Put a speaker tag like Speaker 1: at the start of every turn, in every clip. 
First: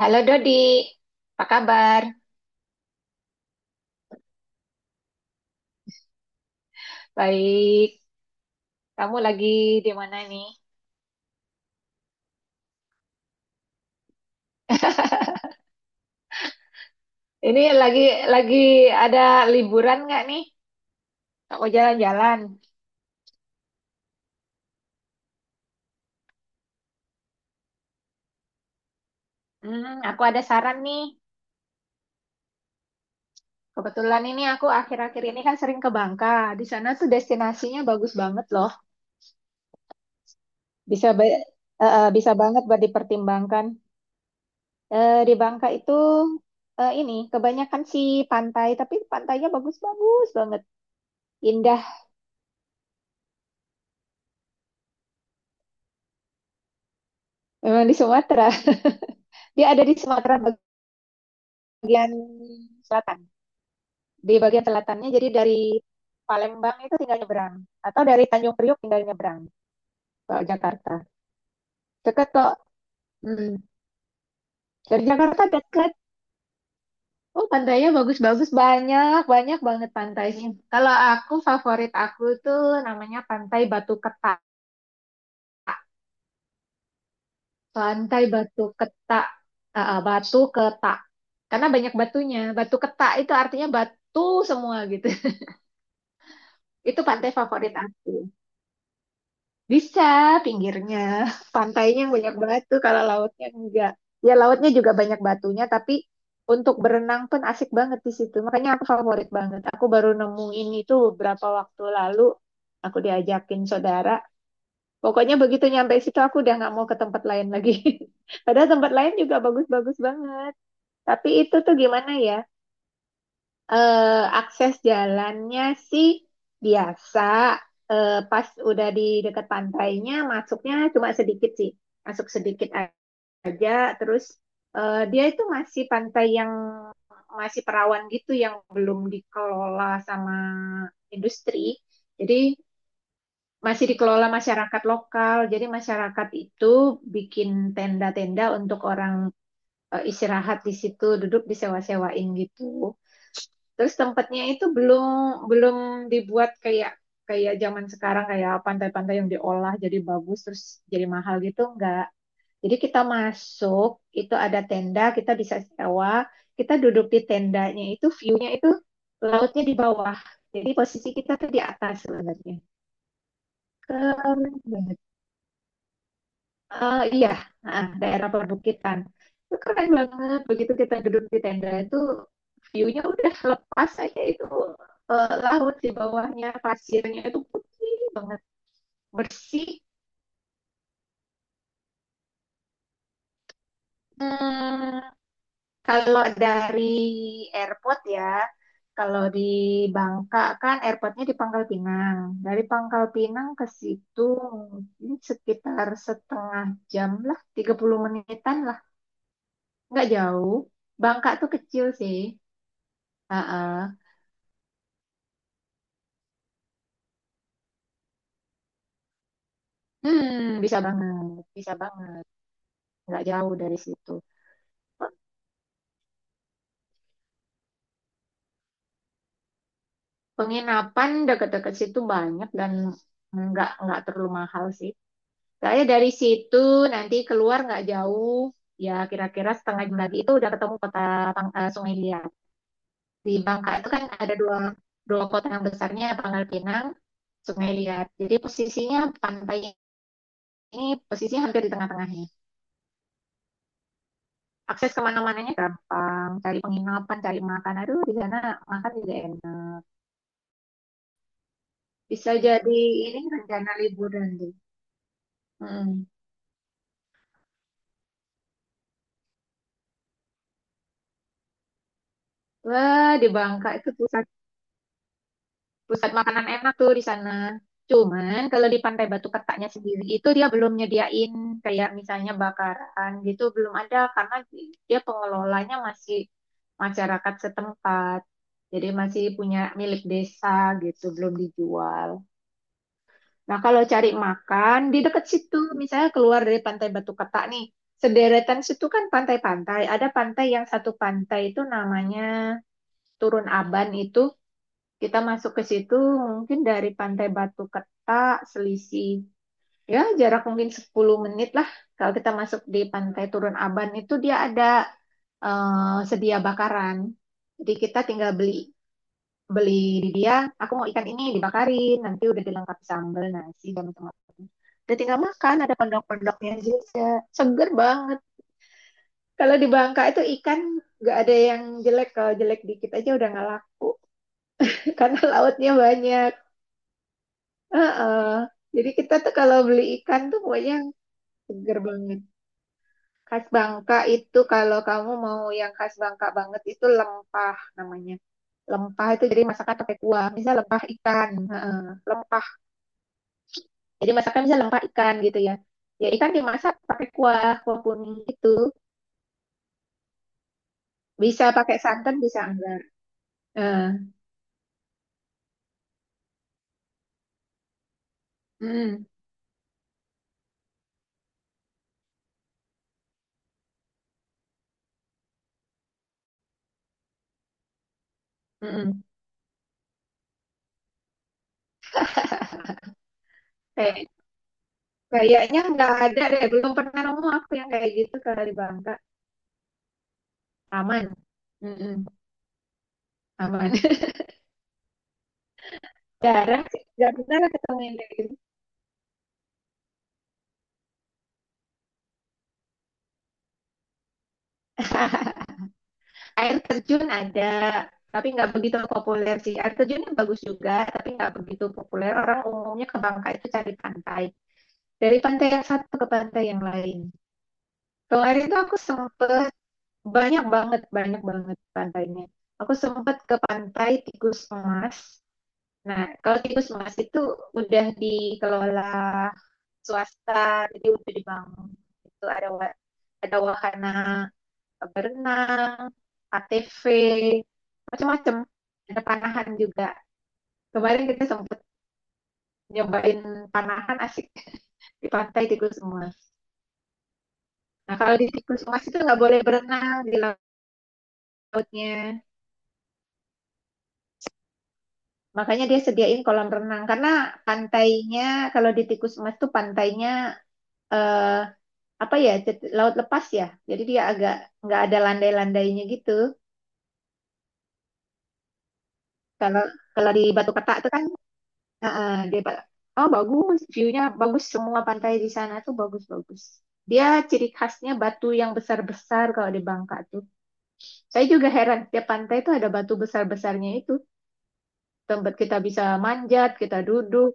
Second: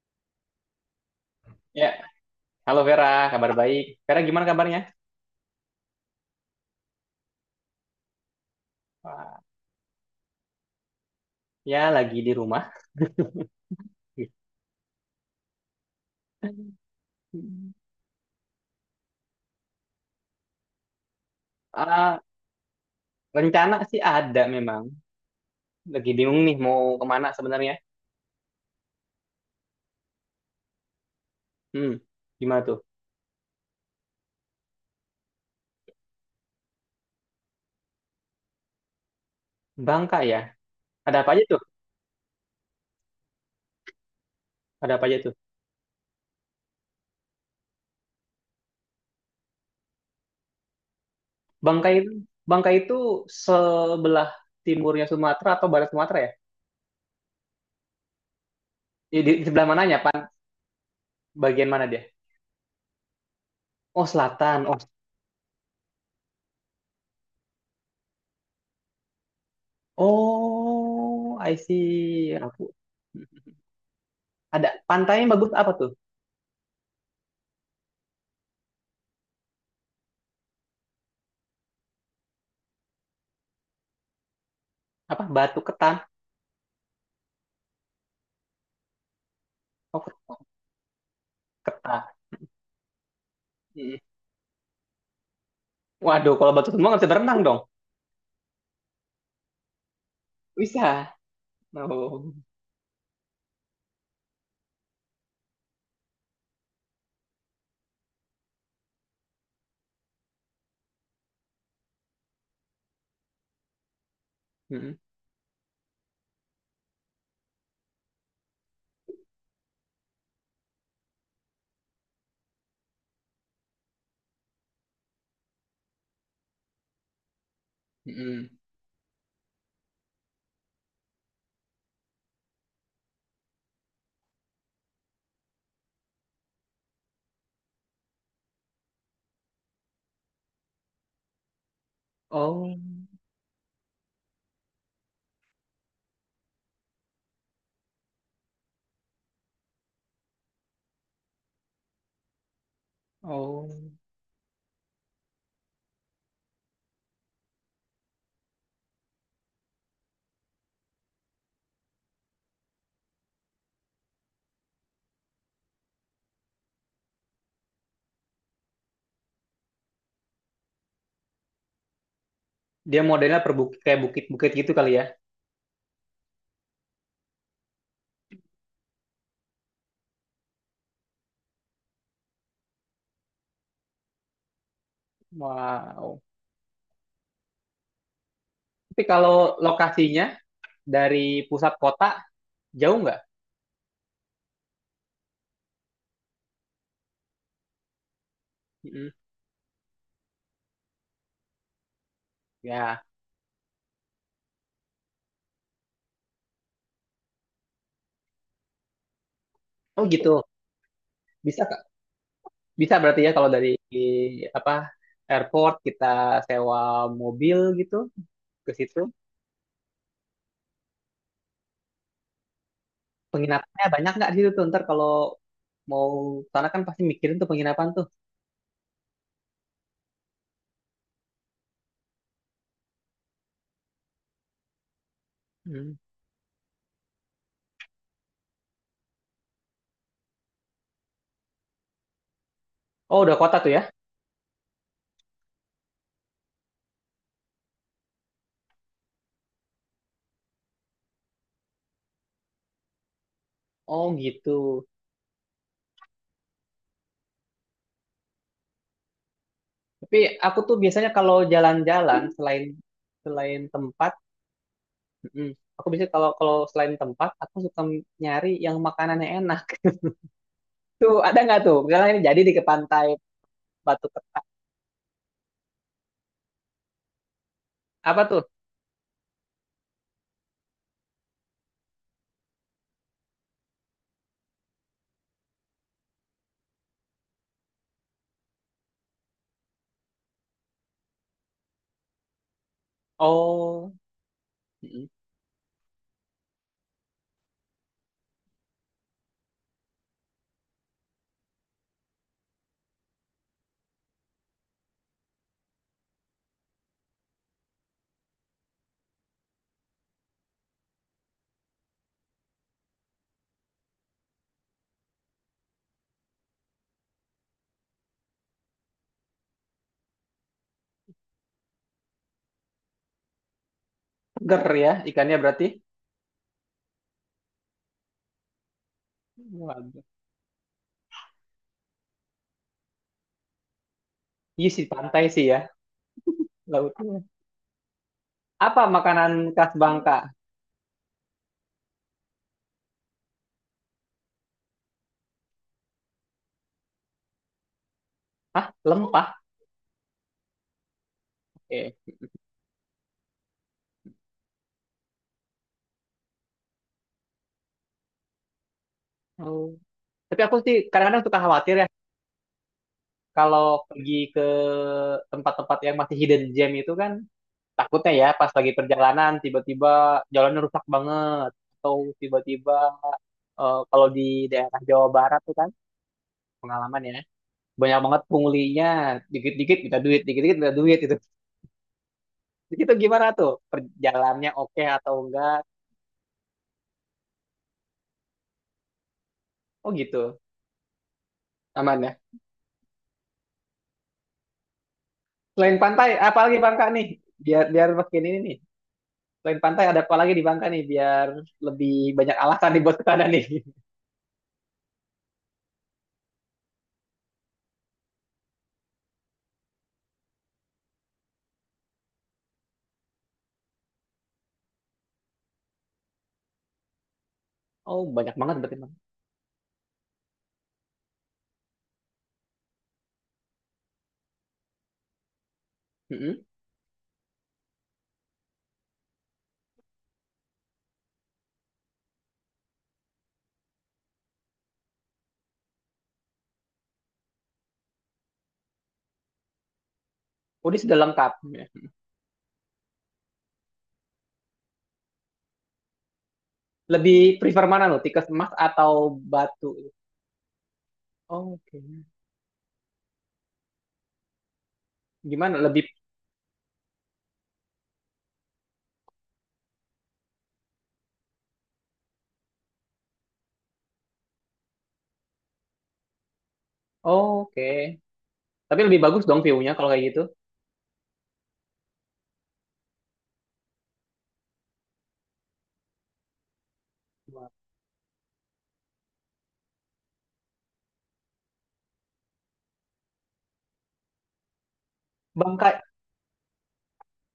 Speaker 1: Halo Dodi, apa
Speaker 2: Ya,
Speaker 1: kabar?
Speaker 2: halo Vera, kabar baik. Vera gimana kabarnya?
Speaker 1: Baik, kamu
Speaker 2: Wah,
Speaker 1: lagi di mana nih?
Speaker 2: ya, lagi di rumah.
Speaker 1: Ini lagi ada liburan nggak nih? Mau
Speaker 2: Ah,
Speaker 1: jalan-jalan?
Speaker 2: rencana sih ada memang. Lagi bingung nih mau kemana sebenarnya.
Speaker 1: Hmm, aku ada saran nih.
Speaker 2: Hmm, gimana tuh?
Speaker 1: Kebetulan ini aku akhir-akhir ini kan sering ke Bangka. Di sana tuh destinasinya bagus banget loh.
Speaker 2: Bangka ya?
Speaker 1: Bisa
Speaker 2: Ada
Speaker 1: ba-
Speaker 2: apa aja
Speaker 1: eh,
Speaker 2: tuh?
Speaker 1: eh, bisa banget buat dipertimbangkan.
Speaker 2: Ada apa aja
Speaker 1: Di
Speaker 2: tuh?
Speaker 1: Bangka itu ini kebanyakan sih pantai, tapi pantainya bagus-bagus banget, indah.
Speaker 2: Bangka itu, Bangka itu sebelah timurnya Sumatera atau barat Sumatera ya?
Speaker 1: Memang di Sumatera.
Speaker 2: Di, di di
Speaker 1: Dia
Speaker 2: sebelah
Speaker 1: ada di
Speaker 2: mananya, Pan?
Speaker 1: Sumatera
Speaker 2: Bagian mana dia?
Speaker 1: bagian selatan.
Speaker 2: Oh,
Speaker 1: Di bagian
Speaker 2: selatan. Oh,
Speaker 1: selatannya jadi dari Palembang itu tinggal nyebrang atau dari Tanjung Priok tinggal nyebrang ke Jakarta.
Speaker 2: oh, I
Speaker 1: Dekat
Speaker 2: see.
Speaker 1: kok.
Speaker 2: Aku hmm.
Speaker 1: Hmm.
Speaker 2: Ada
Speaker 1: Dari
Speaker 2: pantainya
Speaker 1: Jakarta
Speaker 2: bagus apa tuh?
Speaker 1: dekat. Oh, pantainya bagus-bagus banyak, banyak banget pantainya. Kalau aku favorit aku tuh namanya Pantai Batu Ketak.
Speaker 2: Apa? Batu Ketan.
Speaker 1: Pantai Batu Ketak. Ah,
Speaker 2: Oh,
Speaker 1: Batu Ketak. Karena banyak
Speaker 2: Ketan.
Speaker 1: batunya. Batu Ketak itu artinya
Speaker 2: Mm.
Speaker 1: batu semua gitu.
Speaker 2: Waduh, kalau batu semua nggak
Speaker 1: Itu
Speaker 2: bisa
Speaker 1: pantai
Speaker 2: berenang dong.
Speaker 1: favorit aku. Bisa pinggirnya,
Speaker 2: Bisa.
Speaker 1: pantainya yang
Speaker 2: Oh.
Speaker 1: banyak batu kalau lautnya enggak. Ya lautnya juga banyak batunya tapi untuk berenang pun asik banget di situ. Makanya aku favorit banget. Aku baru nemuin itu beberapa waktu lalu. Aku diajakin saudara.
Speaker 2: Mm.
Speaker 1: Pokoknya begitu nyampe situ aku udah nggak mau ke tempat lain lagi. Padahal tempat lain juga bagus-bagus banget. Tapi itu tuh gimana ya? Akses jalannya sih biasa. Pas
Speaker 2: Mm.
Speaker 1: udah di dekat pantainya, masuknya cuma sedikit sih. Masuk sedikit aja. Terus dia itu masih pantai yang masih perawan gitu, yang belum dikelola sama industri. Jadi
Speaker 2: Oh.
Speaker 1: masih dikelola masyarakat lokal. Jadi masyarakat itu bikin tenda-tenda untuk orang istirahat di situ, duduk disewa-sewain gitu.
Speaker 2: Oh.
Speaker 1: Terus tempatnya itu belum belum dibuat kayak kayak zaman sekarang kayak pantai-pantai yang diolah jadi bagus terus jadi mahal gitu enggak. Jadi kita masuk, itu ada tenda, kita bisa sewa, kita duduk di tendanya itu view-nya itu lautnya di bawah. Jadi posisi kita tuh di atas sebenarnya.
Speaker 2: Dia modelnya per bukit, kayak
Speaker 1: Keren
Speaker 2: bukit-bukit gitu kali
Speaker 1: banget.
Speaker 2: ya.
Speaker 1: Iya, daerah perbukitan. Itu keren banget. Begitu kita duduk di tenda itu, view-nya udah lepas aja itu laut di
Speaker 2: Wow.
Speaker 1: bawahnya, pasirnya itu putih banget,
Speaker 2: Tapi kalau
Speaker 1: bersih.
Speaker 2: lokasinya dari pusat kota jauh nggak?
Speaker 1: Hmm, kalau dari airport ya,
Speaker 2: Mm.
Speaker 1: kalau di Bangka kan airportnya di Pangkal Pinang. Dari
Speaker 2: Ya.
Speaker 1: Pangkal Pinang ke situ mungkin sekitar setengah jam lah, 30 menitan lah,
Speaker 2: Oh
Speaker 1: nggak
Speaker 2: gitu.
Speaker 1: jauh. Bangka tuh
Speaker 2: Bisa Kak.
Speaker 1: kecil sih.
Speaker 2: Bisa berarti ya kalau dari
Speaker 1: Heeh.
Speaker 2: apa airport kita sewa mobil gitu ke situ.
Speaker 1: Hmm, bisa banget, bisa banget. Nggak jauh dari
Speaker 2: Penginapannya
Speaker 1: situ.
Speaker 2: banyak nggak di situ tuh? Ntar kalau mau sana kan pasti mikirin tuh penginapan tuh.
Speaker 1: Penginapan deket-deket situ banyak dan nggak terlalu mahal sih. Saya
Speaker 2: Mm.
Speaker 1: dari situ nanti keluar nggak jauh, ya kira-kira setengah jam lagi itu udah ketemu kota Sungai Liat.
Speaker 2: Oh
Speaker 1: Di
Speaker 2: udah kota tuh
Speaker 1: Bangka
Speaker 2: ya?
Speaker 1: itu kan ada dua dua kota yang besarnya Pangkal Pinang, Sungai Liat. Jadi posisinya pantai ini posisinya hampir di tengah-tengahnya.
Speaker 2: Oh gitu.
Speaker 1: Akses kemana-mananya gampang, cari penginapan, cari makan. Aduh, di sana makan juga enak.
Speaker 2: Tapi aku tuh biasanya kalau jalan-jalan
Speaker 1: Bisa
Speaker 2: selain
Speaker 1: jadi ini
Speaker 2: selain
Speaker 1: rencana
Speaker 2: tempat,
Speaker 1: liburan deh.
Speaker 2: mm, aku
Speaker 1: Mm.
Speaker 2: biasanya kalau kalau selain tempat aku suka nyari yang makanannya enak. Tuh ada nggak tuh? Misalnya ini jadi di ke pantai
Speaker 1: Wah, di Bangka itu
Speaker 2: Batu
Speaker 1: pusat
Speaker 2: Keta.
Speaker 1: pusat makanan enak tuh di sana.
Speaker 2: Apa
Speaker 1: Cuman
Speaker 2: tuh?
Speaker 1: kalau di Pantai Batu Ketaknya sendiri itu dia belum nyediain kayak misalnya bakaran gitu belum ada karena dia pengelolanya masih masyarakat setempat. Jadi masih punya milik desa gitu, belum dijual. Nah, kalau
Speaker 2: Oh,
Speaker 1: cari makan di
Speaker 2: mm,
Speaker 1: dekat situ, misalnya keluar dari Pantai Batu Ketak nih, sederetan situ kan pantai-pantai. Ada pantai yang satu pantai itu namanya Turun Aban itu. Kita masuk ke situ mungkin dari Pantai Batu Ketak selisih ya jarak mungkin 10 menit lah. Kalau kita masuk di Pantai Turun Aban itu dia ada sedia bakaran. Jadi kita tinggal beli beli di dia, aku mau ikan ini dibakarin nanti udah dilengkapi sambal nasi dan teman-teman,
Speaker 2: seger ya
Speaker 1: udah tinggal
Speaker 2: ikannya
Speaker 1: makan,
Speaker 2: berarti.
Speaker 1: ada pendok-pendoknya juga, seger banget. Kalau di
Speaker 2: Waduh.
Speaker 1: Bangka itu ikan nggak ada yang jelek, kalau jelek dikit aja udah nggak laku
Speaker 2: Iya sih
Speaker 1: karena
Speaker 2: pantai sih ya
Speaker 1: lautnya banyak.
Speaker 2: lautnya.
Speaker 1: Heeh.
Speaker 2: Apa
Speaker 1: Jadi kita
Speaker 2: makanan
Speaker 1: tuh kalau
Speaker 2: khas
Speaker 1: beli
Speaker 2: Bangka?
Speaker 1: ikan tuh pokoknya seger banget. Khas Bangka itu kalau kamu mau yang khas Bangka banget itu lempah namanya.
Speaker 2: Hah,
Speaker 1: Lempah itu
Speaker 2: lempah.
Speaker 1: jadi masakan pakai kuah, misal lempah ikan. Heeh.
Speaker 2: Oke.
Speaker 1: Lempah. Jadi masakan bisa lempak ikan gitu ya. Ya ikan dimasak pakai kuah, kuah kuning gitu.
Speaker 2: Oh. Tapi aku sih kadang-kadang suka
Speaker 1: Bisa
Speaker 2: khawatir
Speaker 1: pakai
Speaker 2: ya
Speaker 1: santan, bisa enggak.
Speaker 2: kalau
Speaker 1: Eh,
Speaker 2: pergi ke tempat-tempat yang masih hidden gem itu kan takutnya ya pas lagi
Speaker 1: mm,
Speaker 2: perjalanan tiba-tiba jalannya rusak banget atau tiba-tiba kalau di daerah Jawa Barat tuh kan pengalaman ya banyak banget punglinya
Speaker 1: mm-mm.
Speaker 2: dikit-dikit minta duit itu itu gimana tuh
Speaker 1: Kayak,
Speaker 2: perjalannya oke atau enggak.
Speaker 1: kayaknya nggak ada deh. Belum pernah nemu aku yang kayak gitu kalau di Bangka.
Speaker 2: Oh gitu,
Speaker 1: Aman.
Speaker 2: aman
Speaker 1: Mm-mm.
Speaker 2: ya.
Speaker 1: Aman.
Speaker 2: Selain pantai apalagi
Speaker 1: Jarang sih.
Speaker 2: Bangka nih
Speaker 1: Nggak pernah lah
Speaker 2: biar
Speaker 1: ketemu
Speaker 2: biar
Speaker 1: yang kayak
Speaker 2: makin
Speaker 1: gitu.
Speaker 2: ini nih, selain pantai ada apa lagi di Bangka nih biar lebih banyak alasan nih buat kesana nih.
Speaker 1: Air terjun ada. Tapi nggak begitu populer sih. Air terjunnya bagus juga, tapi nggak begitu populer. Orang umumnya ke Bangka itu cari pantai. Dari pantai yang satu ke pantai yang lain.
Speaker 2: Oh, banyak
Speaker 1: Kemarin
Speaker 2: banget
Speaker 1: tuh
Speaker 2: berarti
Speaker 1: aku
Speaker 2: Bang.
Speaker 1: sempet banyak banget pantainya. Aku sempet ke Pantai Tikus Emas. Nah, kalau
Speaker 2: Mm-mm.
Speaker 1: Tikus Emas itu udah dikelola swasta, jadi udah dibangun. Itu ada ada wahana berenang, ATV, macam-macam. Ada panahan juga.
Speaker 2: Udah sudah
Speaker 1: Kemarin kita
Speaker 2: lengkap
Speaker 1: sempet
Speaker 2: ya.
Speaker 1: nyobain panahan asik di Pantai Tikus Emas.
Speaker 2: Lebih prefer mana
Speaker 1: Nah,
Speaker 2: lo,
Speaker 1: kalau di
Speaker 2: tikus emas
Speaker 1: Tikus Emas itu
Speaker 2: atau
Speaker 1: nggak boleh
Speaker 2: batu?
Speaker 1: berenang di
Speaker 2: Oh, oke.
Speaker 1: lautnya.
Speaker 2: Gimana?
Speaker 1: Makanya dia
Speaker 2: Lebih
Speaker 1: sediain kolam renang karena pantainya, kalau di Tikus Emas tuh pantainya eh, apa ya laut lepas ya. Jadi dia agak nggak ada landai-landainya gitu.
Speaker 2: oh, oke. Tapi lebih bagus dong
Speaker 1: Kalau
Speaker 2: view-nya kalau kayak
Speaker 1: kalau
Speaker 2: gitu.
Speaker 1: di Batu Ketak tuh kan eh, eh, dia ba- oh bagus, view-nya bagus, semua pantai di sana tuh bagus-bagus. Dia ciri khasnya batu yang besar-besar kalau di Bangka tuh. Saya juga heran tiap pantai tuh ada batu besar-besarnya itu. Tempat kita
Speaker 2: Bangka.
Speaker 1: bisa manjat, kita duduk,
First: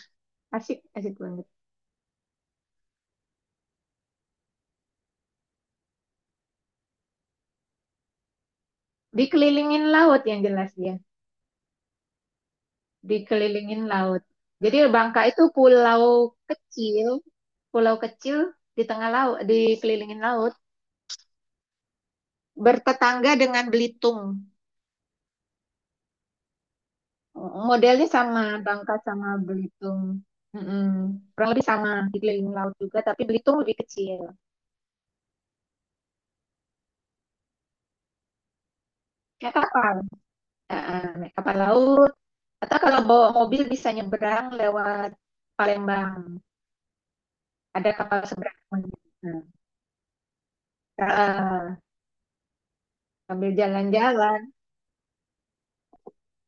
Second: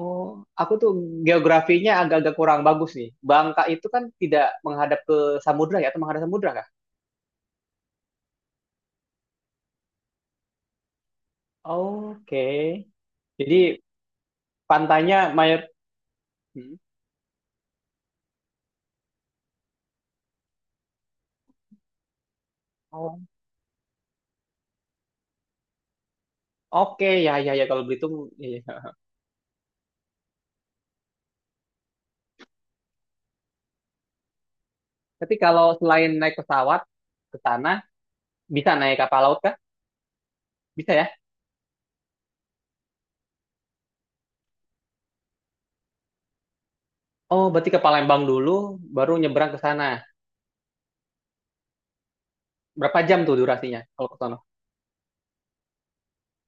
Speaker 2: Oh, aku
Speaker 1: asik
Speaker 2: tuh
Speaker 1: asik banget.
Speaker 2: geografinya agak-agak kurang bagus nih. Bangka itu kan tidak menghadap ke samudra ya, atau menghadap samudra kah?
Speaker 1: Dikelilingin laut yang jelas dia,
Speaker 2: Oke. Jadi
Speaker 1: dikelilingin laut. Jadi
Speaker 2: pantainya
Speaker 1: Bangka itu
Speaker 2: mayor. Hmm.
Speaker 1: kecil, pulau kecil di tengah laut, dikelilingin laut,
Speaker 2: Oh.
Speaker 1: bertetangga dengan Belitung.
Speaker 2: Oke, ya ya ya kalau
Speaker 1: Modelnya
Speaker 2: Belitung.
Speaker 1: sama
Speaker 2: Ya, ya.
Speaker 1: Bangka sama Belitung. Mm-mm. Kurang lebih sama, dikelilingin laut juga, tapi Belitung lebih kecil.
Speaker 2: Tapi kalau selain naik pesawat ke sana, bisa naik kapal laut
Speaker 1: Kayak
Speaker 2: kah?
Speaker 1: kapal,
Speaker 2: Bisa
Speaker 1: heeh,
Speaker 2: ya?
Speaker 1: naik kapal laut. Atau kalau bawa mobil bisa nyebrang lewat Palembang.
Speaker 2: Oh, berarti ke
Speaker 1: Ada kapal
Speaker 2: Palembang dulu,
Speaker 1: seberang.
Speaker 2: baru
Speaker 1: Nah,
Speaker 2: nyebrang ke sana.
Speaker 1: heeh.
Speaker 2: Berapa jam tuh
Speaker 1: Sambil
Speaker 2: durasinya kalau ke sana?
Speaker 1: jalan-jalan.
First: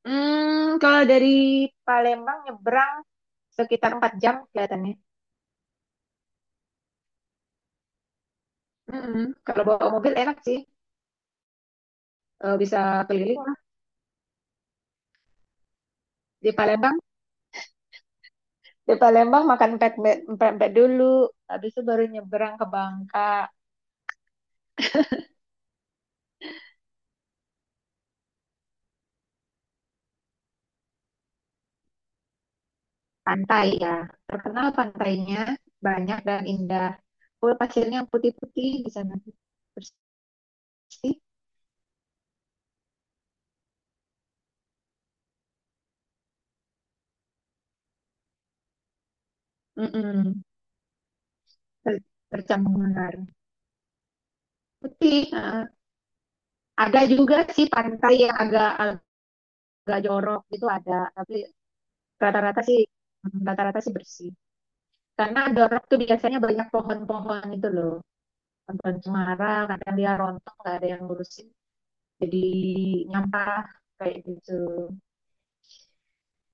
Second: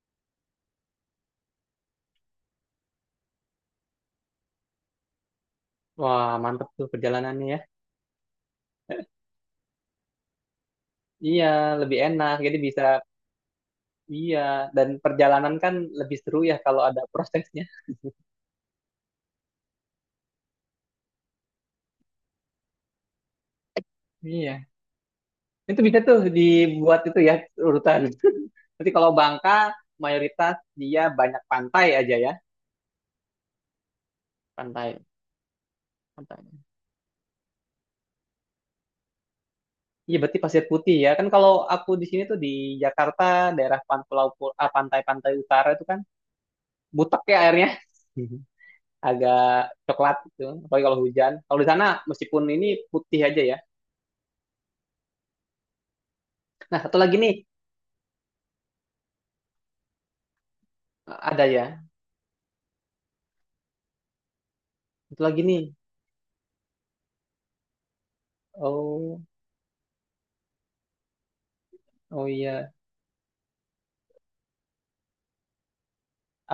Speaker 1: Hmm, kalau dari Palembang nyebrang sekitar 4 jam kelihatannya.
Speaker 2: Wah, mantep tuh perjalanannya ya.
Speaker 1: Mm-mm. Kalau bawa mobil enak sih,
Speaker 2: Iya, lebih enak. Jadi
Speaker 1: Bisa
Speaker 2: bisa,
Speaker 1: keliling lah.
Speaker 2: iya. Dan perjalanan kan lebih seru
Speaker 1: Di
Speaker 2: ya kalau
Speaker 1: Palembang,
Speaker 2: ada prosesnya.
Speaker 1: di Palembang makan pempek pempek dulu, habis itu baru nyebrang ke Bangka.
Speaker 2: Iya. Itu bisa tuh dibuat itu ya urutan. Nanti kalau Bangka, mayoritas dia banyak pantai aja ya.
Speaker 1: Pantai ya, terkenal
Speaker 2: Pantai.
Speaker 1: pantainya banyak dan
Speaker 2: Pantai.
Speaker 1: indah. Oh, pasirnya putih-putih di sana,
Speaker 2: Iya, berarti Pasir Putih ya.
Speaker 1: bersih.
Speaker 2: Kan kalau aku di sini tuh di Jakarta, daerah pan- pulau- pul- ah, pantai-pantai utara itu kan butek ya airnya. Agak coklat gitu.
Speaker 1: Mm-mm.
Speaker 2: Apalagi kalau hujan. Kalau di sana
Speaker 1: Ter-
Speaker 2: meskipun ini
Speaker 1: Tercambung
Speaker 2: putih
Speaker 1: menara.
Speaker 2: aja ya.
Speaker 1: Putih. Eh.
Speaker 2: Nah, satu
Speaker 1: Ada
Speaker 2: lagi nih
Speaker 1: juga sih pantai yang agak agak jorok gitu ada, tapi
Speaker 2: ada ya.
Speaker 1: rata-rata sih, hmm, rata-rata sih bersih.
Speaker 2: Satu
Speaker 1: Karena
Speaker 2: lagi nih.
Speaker 1: Dorok tuh biasanya banyak pohon-pohon itu loh. Pohon
Speaker 2: Oh,
Speaker 1: cemara, kadang dia rontok, nggak ada yang ngurusin.
Speaker 2: oh
Speaker 1: Jadi
Speaker 2: iya.
Speaker 1: nyampah kayak gitu.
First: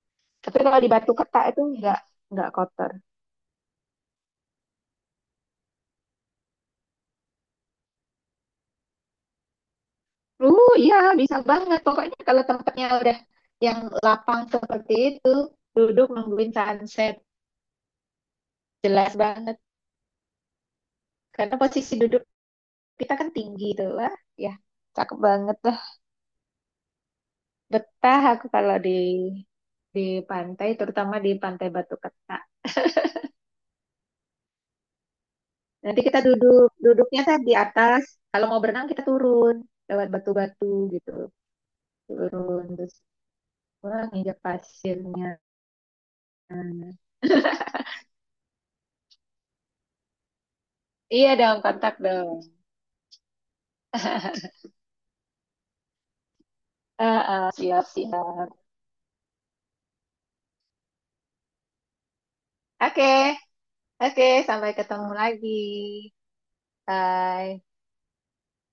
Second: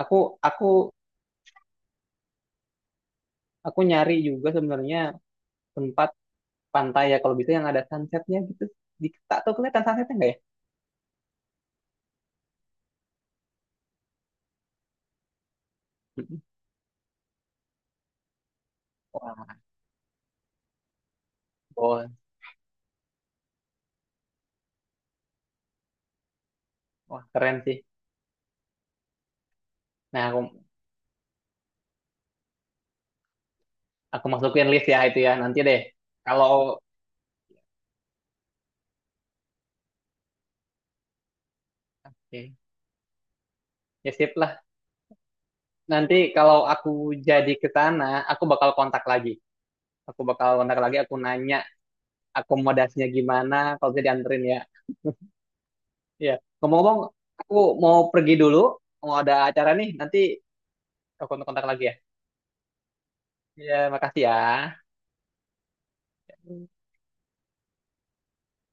Speaker 2: Aku
Speaker 1: Tapi
Speaker 2: aku
Speaker 1: kalau di Batu Keta itu nggak kotor.
Speaker 2: aku nyari juga sebenarnya tempat pantai ya kalau bisa yang ada sunsetnya gitu. Di, tak tahu kelihatan sunsetnya nggak ya?
Speaker 1: Iya bisa banget. Pokoknya kalau tempatnya udah yang lapang seperti itu, duduk
Speaker 2: Mm-mm.
Speaker 1: nungguin sunset, jelas banget.
Speaker 2: Wah,
Speaker 1: Karena posisi
Speaker 2: oh,
Speaker 1: duduk kita kan tinggi tuh lah. Ya, cakep banget lah.
Speaker 2: wah keren sih.
Speaker 1: Betah aku kalau di
Speaker 2: Nah, aku
Speaker 1: pantai, terutama di Pantai Batu Keta.
Speaker 2: aku masukin list ya itu ya nanti deh.
Speaker 1: Nanti kita
Speaker 2: Kalau
Speaker 1: duduk, duduknya kan di atas. Kalau mau berenang kita turun lewat batu-batu gitu,
Speaker 2: oke,
Speaker 1: turun terus wah
Speaker 2: ya sip
Speaker 1: nginjak
Speaker 2: lah.
Speaker 1: pasirnya.
Speaker 2: Nanti kalau aku jadi ke sana, aku bakal kontak lagi. Aku bakal kontak lagi, aku
Speaker 1: Iya dong,
Speaker 2: nanya
Speaker 1: kontak dong.
Speaker 2: akomodasinya gimana kalau bisa dianterin ya. Ya, ngomong-ngomong, aku
Speaker 1: Siap,
Speaker 2: mau pergi
Speaker 1: siap.
Speaker 2: dulu, mau ada acara nih, nanti aku kontak-kontak lagi ya.
Speaker 1: Oke,
Speaker 2: Ya, makasih
Speaker 1: oke, sampai
Speaker 2: ya.
Speaker 1: ketemu lagi. Bye.